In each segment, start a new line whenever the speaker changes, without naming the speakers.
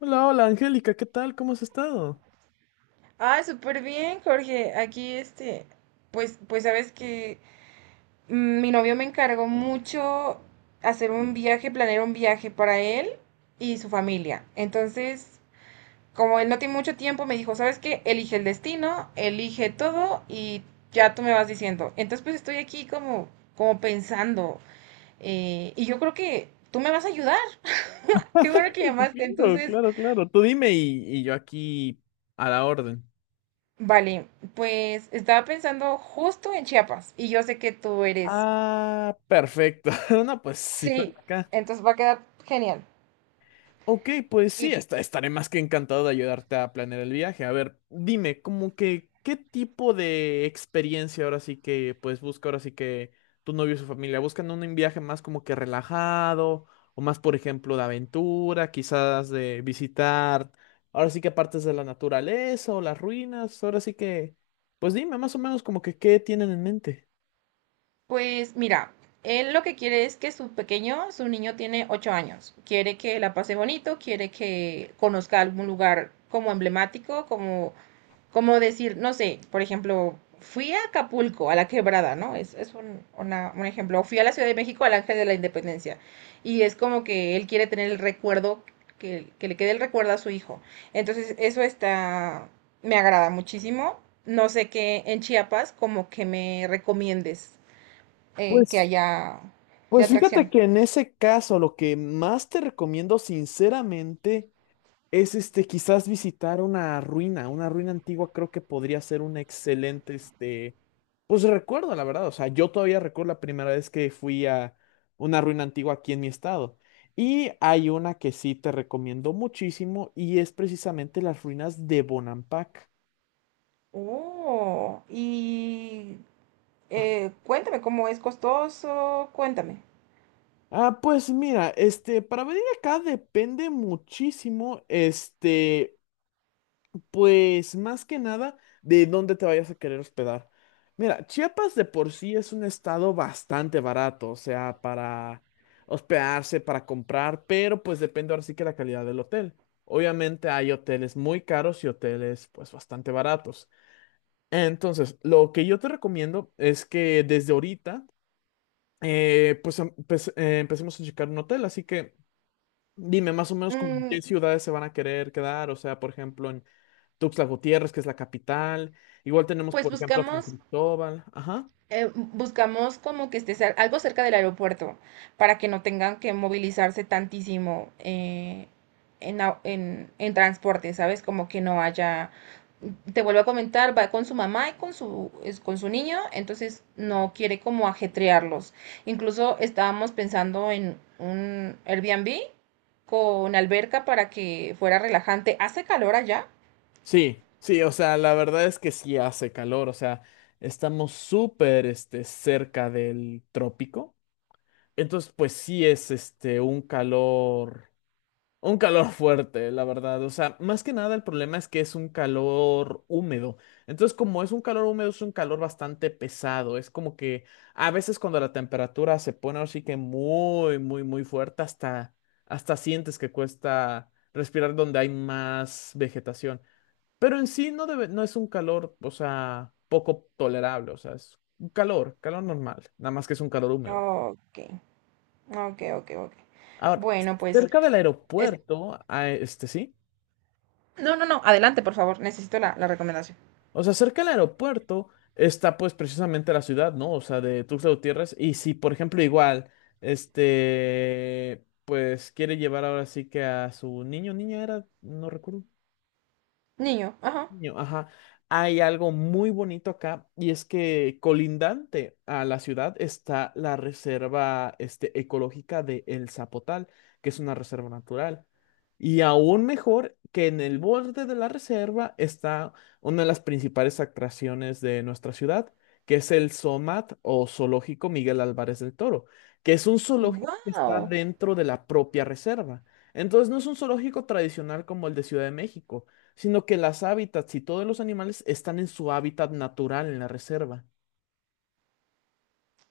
Hola, hola, Angélica, ¿qué tal? ¿Cómo has estado?
Ah, súper bien, Jorge. Aquí, pues sabes que mi novio me encargó mucho hacer un viaje, planear un viaje para él y su familia. Entonces, como él no tiene mucho tiempo, me dijo, ¿sabes qué? Elige el destino, elige todo y ya tú me vas diciendo. Entonces, pues estoy aquí como pensando. Y yo creo que tú me vas a ayudar. Qué bueno que llamaste.
Claro,
Entonces,
claro, claro. Tú dime y yo aquí a la orden.
vale, pues estaba pensando justo en Chiapas y yo sé que tú eres.
Ah, perfecto. No, pues sí, estoy
Sí,
acá.
entonces va a quedar genial.
Ok, pues sí,
Y
estaré más que encantado de ayudarte a planear el viaje. A ver, dime, como que, ¿qué tipo de experiencia ahora sí que, pues busca ahora sí que tu novio y su familia? ¿Buscan un viaje más como que relajado o más, por ejemplo, de aventura, quizás de visitar, ahora sí que partes de la naturaleza o las ruinas? Ahora sí que, pues dime más o menos como que qué tienen en mente.
pues mira, él lo que quiere es que su pequeño, su niño tiene 8 años. Quiere que la pase bonito, quiere que conozca algún lugar como emblemático, como decir, no sé, por ejemplo, fui a Acapulco, a la quebrada, ¿no? Es un ejemplo. O fui a la Ciudad de México, al Ángel de la Independencia. Y es como que él quiere tener el recuerdo, que le quede el recuerdo a su hijo. Entonces, eso está, me agrada muchísimo. No sé qué en Chiapas, como que me recomiendes que
Pues,
haya de
pues fíjate
atracción.
que en ese caso lo que más te recomiendo sinceramente es quizás visitar una ruina antigua creo que podría ser un excelente, pues recuerdo, la verdad, o sea, yo todavía recuerdo la primera vez que fui a una ruina antigua aquí en mi estado. Y hay una que sí te recomiendo muchísimo y es precisamente las ruinas de Bonampak.
Oh, y cuéntame cómo es costoso, cuéntame.
Ah, pues mira, para venir acá depende muchísimo, pues más que nada de dónde te vayas a querer hospedar. Mira, Chiapas de por sí es un estado bastante barato, o sea, para hospedarse, para comprar, pero pues depende ahora sí que la calidad del hotel. Obviamente hay hoteles muy caros y hoteles pues bastante baratos. Entonces, lo que yo te recomiendo es que desde ahorita pues empecemos a checar un hotel, así que dime más o menos como en qué
Mm,
ciudades se van a querer quedar, o sea, por ejemplo, en Tuxtla Gutiérrez, que es la capital. Igual tenemos,
pues
por ejemplo, San
buscamos
Cristóbal. Ajá.
como que esté algo cerca del aeropuerto para que no tengan que movilizarse tantísimo en transporte, ¿sabes? Como que no haya. Te vuelvo a comentar, va con su mamá y con con su niño, entonces no quiere como ajetrearlos. Incluso estábamos pensando en un Airbnb con alberca para que fuera relajante. ¿Hace calor allá?
Sí, sí, o sea, la verdad es que sí hace calor, o sea, estamos súper, cerca del trópico. Entonces, pues sí es, un calor. Un calor fuerte, la verdad. O sea, más que nada el problema es que es un calor húmedo. Entonces, como es un calor húmedo, es un calor bastante pesado. Es como que a veces cuando la temperatura se pone así que muy, muy, muy fuerte, hasta sientes que cuesta respirar donde hay más vegetación. Pero en sí no debe, no es un calor, o sea, poco tolerable. O sea, es un calor, calor normal. Nada más que es un calor húmedo.
Ok, ok, ok, ok.
Ahora,
Bueno, pues.
cerca del aeropuerto, ah, este sí.
No, no, no, adelante, por favor. Necesito la recomendación.
O sea, cerca del aeropuerto está pues precisamente la ciudad, ¿no? O sea, de Tuxtla Gutiérrez. Y si, por ejemplo, igual, pues quiere llevar ahora sí que a su niño, niña era, no recuerdo.
Niño, ajá.
Niño, ajá. Hay algo muy bonito acá y es que colindante a la ciudad está la reserva ecológica de El Zapotal, que es una reserva natural. Y aún mejor que en el borde de la reserva está una de las principales atracciones de nuestra ciudad, que es el SOMAT o Zoológico Miguel Álvarez del Toro, que es un zoológico que está
¡Wow!
dentro de la propia reserva. Entonces no es un zoológico tradicional como el de Ciudad de México, sino que las hábitats y todos los animales están en su hábitat natural en la reserva.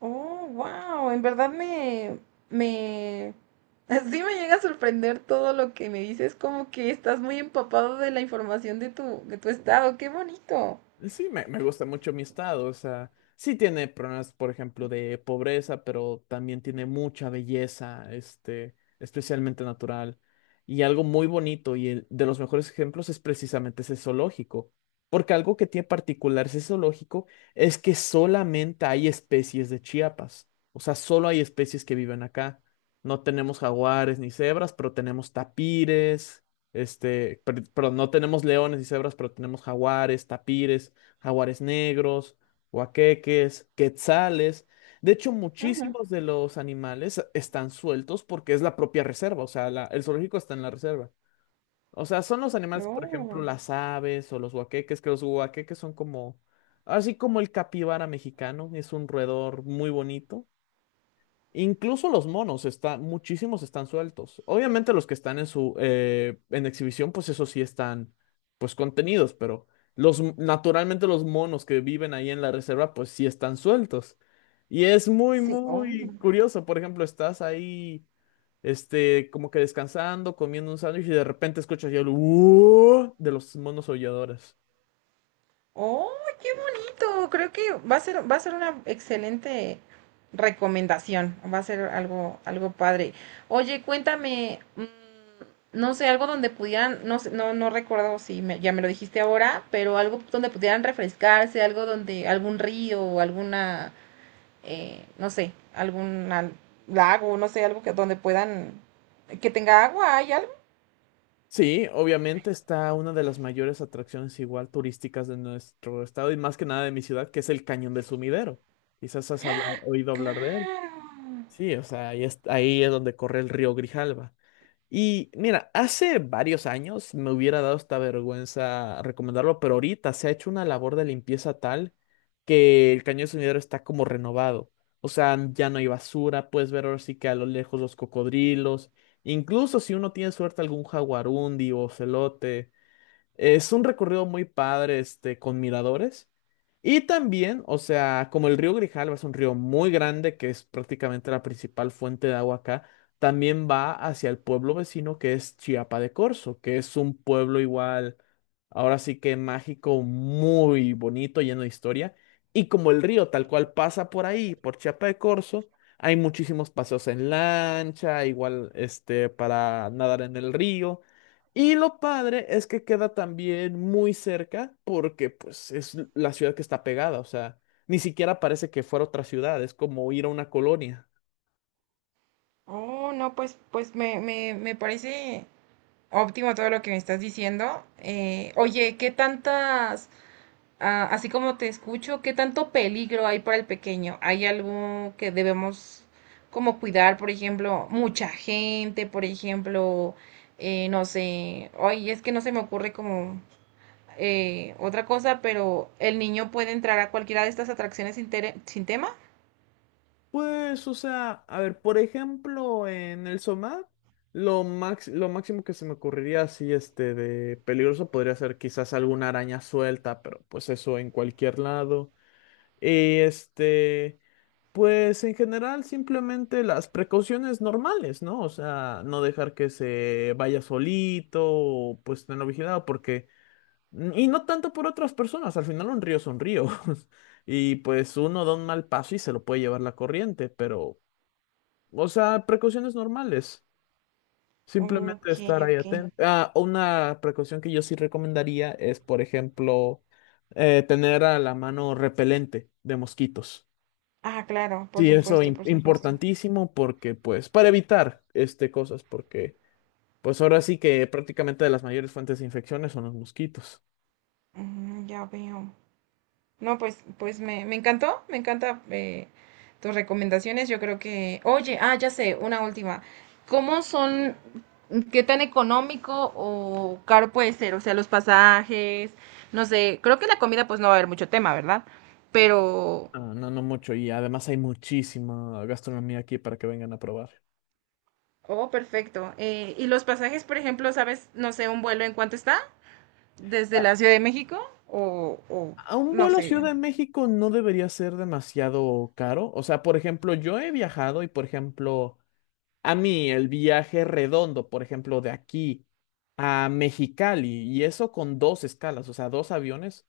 Oh, wow. En verdad me... Sí me llega a sorprender todo lo que me dices, como que estás muy empapado de la información de tu estado. ¡Qué bonito!
Sí, me gusta mucho mi estado, o sea, sí tiene problemas, por ejemplo, de pobreza, pero también tiene mucha belleza, especialmente natural. Y algo muy bonito, y de los mejores ejemplos es precisamente ese zoológico, porque algo que tiene particular ese zoológico es que solamente hay especies de Chiapas, o sea, solo hay especies que viven acá. No tenemos jaguares ni cebras, pero tenemos tapires. Perdón, no tenemos leones y cebras, pero tenemos jaguares, tapires, jaguares negros, huaqueques, quetzales. De hecho,
Ajá.
muchísimos de los animales están sueltos porque es la propia reserva, o sea, el zoológico está en la reserva. O sea, son los animales, por ejemplo,
Oh,
las aves o los huaqueques, que los huaqueques son como, así como el capibara mexicano, es un roedor muy bonito. Incluso los monos están, muchísimos están sueltos. Obviamente los que están en su en exhibición, pues eso sí están pues contenidos, pero los naturalmente los monos que viven ahí en la reserva, pues sí están sueltos. Y es muy,
sí, oh.
muy curioso. Por ejemplo, estás ahí, como que descansando, comiendo un sándwich y de repente escuchas el de los monos aulladores.
Oh, qué bonito. Creo que va a ser una excelente recomendación. Va a ser algo padre. Oye, cuéntame, no sé, algo donde pudieran, no sé, no, no recuerdo si ya me lo dijiste ahora, pero algo donde pudieran refrescarse, algo donde, algún río o alguna, no sé, algún lago, no sé, algo que donde puedan, que tenga agua, ¿hay algo?
Sí, obviamente está una de las mayores atracciones igual turísticas de nuestro estado y más que nada de mi ciudad, que es el Cañón del Sumidero. Quizás has oído hablar de él.
Claro.
Sí, o sea, ahí es donde corre el río Grijalva. Y mira, hace varios años me hubiera dado esta vergüenza recomendarlo, pero ahorita se ha hecho una labor de limpieza tal que el Cañón del Sumidero está como renovado. O sea, ya no hay basura, puedes ver ahora sí que a lo lejos los cocodrilos. Incluso si uno tiene suerte algún jaguarundi o celote. Es un recorrido muy padre, con miradores. Y también, o sea, como el río Grijalva es un río muy grande, que es prácticamente la principal fuente de agua acá, también va hacia el pueblo vecino que es Chiapa de Corzo, que es un pueblo igual, ahora sí que mágico, muy bonito, lleno de historia. Y como el río tal cual pasa por ahí, por Chiapa de Corzo, hay muchísimos paseos en lancha, igual, para nadar en el río. Y lo padre es que queda también muy cerca porque pues es la ciudad que está pegada, o sea, ni siquiera parece que fuera otra ciudad, es como ir a una colonia.
Oh, no, pues me parece. Óptimo todo lo que me estás diciendo. Oye, ¿qué tantas, ah, así como te escucho, qué tanto peligro hay para el pequeño? ¿Hay algo que debemos como cuidar, por ejemplo, mucha gente, por ejemplo, no sé, oye, es que no se me ocurre como otra cosa, pero el niño puede entrar a cualquiera de estas atracciones sin tema?
Pues, o sea, a ver, por ejemplo, en el Somat, lo máximo que se me ocurriría así, de peligroso podría ser quizás alguna araña suelta, pero pues eso en cualquier lado. Eh, Este... Pues en general simplemente las precauciones normales, ¿no? O sea, no dejar que se vaya solito, o, pues tenerlo vigilado, porque... y no tanto por otras personas, al final un río son ríos. Y pues uno da un mal paso y se lo puede llevar la corriente, pero... O sea, precauciones normales. Simplemente
Ok,
estar ahí
ok.
atento. Ah, una precaución que yo sí recomendaría es, por ejemplo, tener a la mano repelente de mosquitos.
Ah, claro, por
Sí, eso
supuesto, por supuesto.
importantísimo porque, pues, para evitar este cosas, porque, pues, ahora sí que prácticamente de las mayores fuentes de infecciones son los mosquitos.
Ya veo. No, pues me encantó, me encanta tus recomendaciones. Yo creo que, oye, ah, ya sé, una última. ¿Cómo son, qué tan económico o caro puede ser? O sea, los pasajes, no sé, creo que la comida pues no va a haber mucho tema, ¿verdad? Pero,
Ah, no, no mucho. Y además hay muchísima gastronomía aquí para que vengan a probar.
oh, perfecto. ¿Y los pasajes, por ejemplo, sabes, no sé, un vuelo en cuánto está? ¿Desde
A,
la Ciudad de México? O
a un
no
vuelo a
sé.
Ciudad de México no debería ser demasiado caro. O sea, por ejemplo, yo he viajado y, por ejemplo, a mí el viaje redondo, por ejemplo, de aquí a Mexicali, y eso con dos escalas, o sea, dos aviones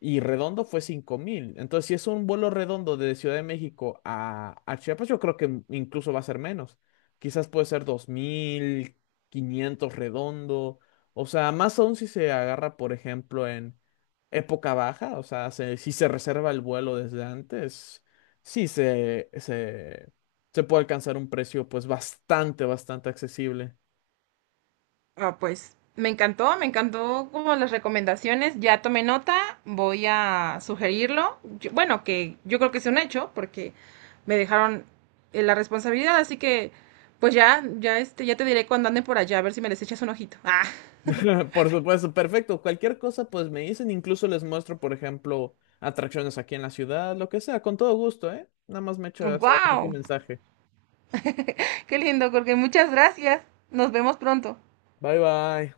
y redondo fue 5,000. Entonces, si es un vuelo redondo de Ciudad de México a Chiapas, yo creo que incluso va a ser menos. Quizás puede ser 2,500 redondo. O sea, más aún si se agarra, por ejemplo, en época baja. O sea, si se reserva el vuelo desde antes, sí se, se, se puede alcanzar un precio pues bastante, bastante accesible.
Ah, pues me encantó como las recomendaciones, ya tomé nota, voy a sugerirlo. Bueno, que yo creo que es un hecho porque me dejaron la responsabilidad, así que pues ya te diré cuando ande por allá a ver si me les echas un ojito. Ah,
Por supuesto, perfecto. Cualquier cosa, pues me dicen, incluso les muestro, por ejemplo, atracciones aquí en la ciudad, lo que sea, con todo gusto, ¿eh? Nada más me echas ahora sí tu
wow.
mensaje.
Qué lindo, porque muchas gracias. Nos vemos pronto.
Bye bye.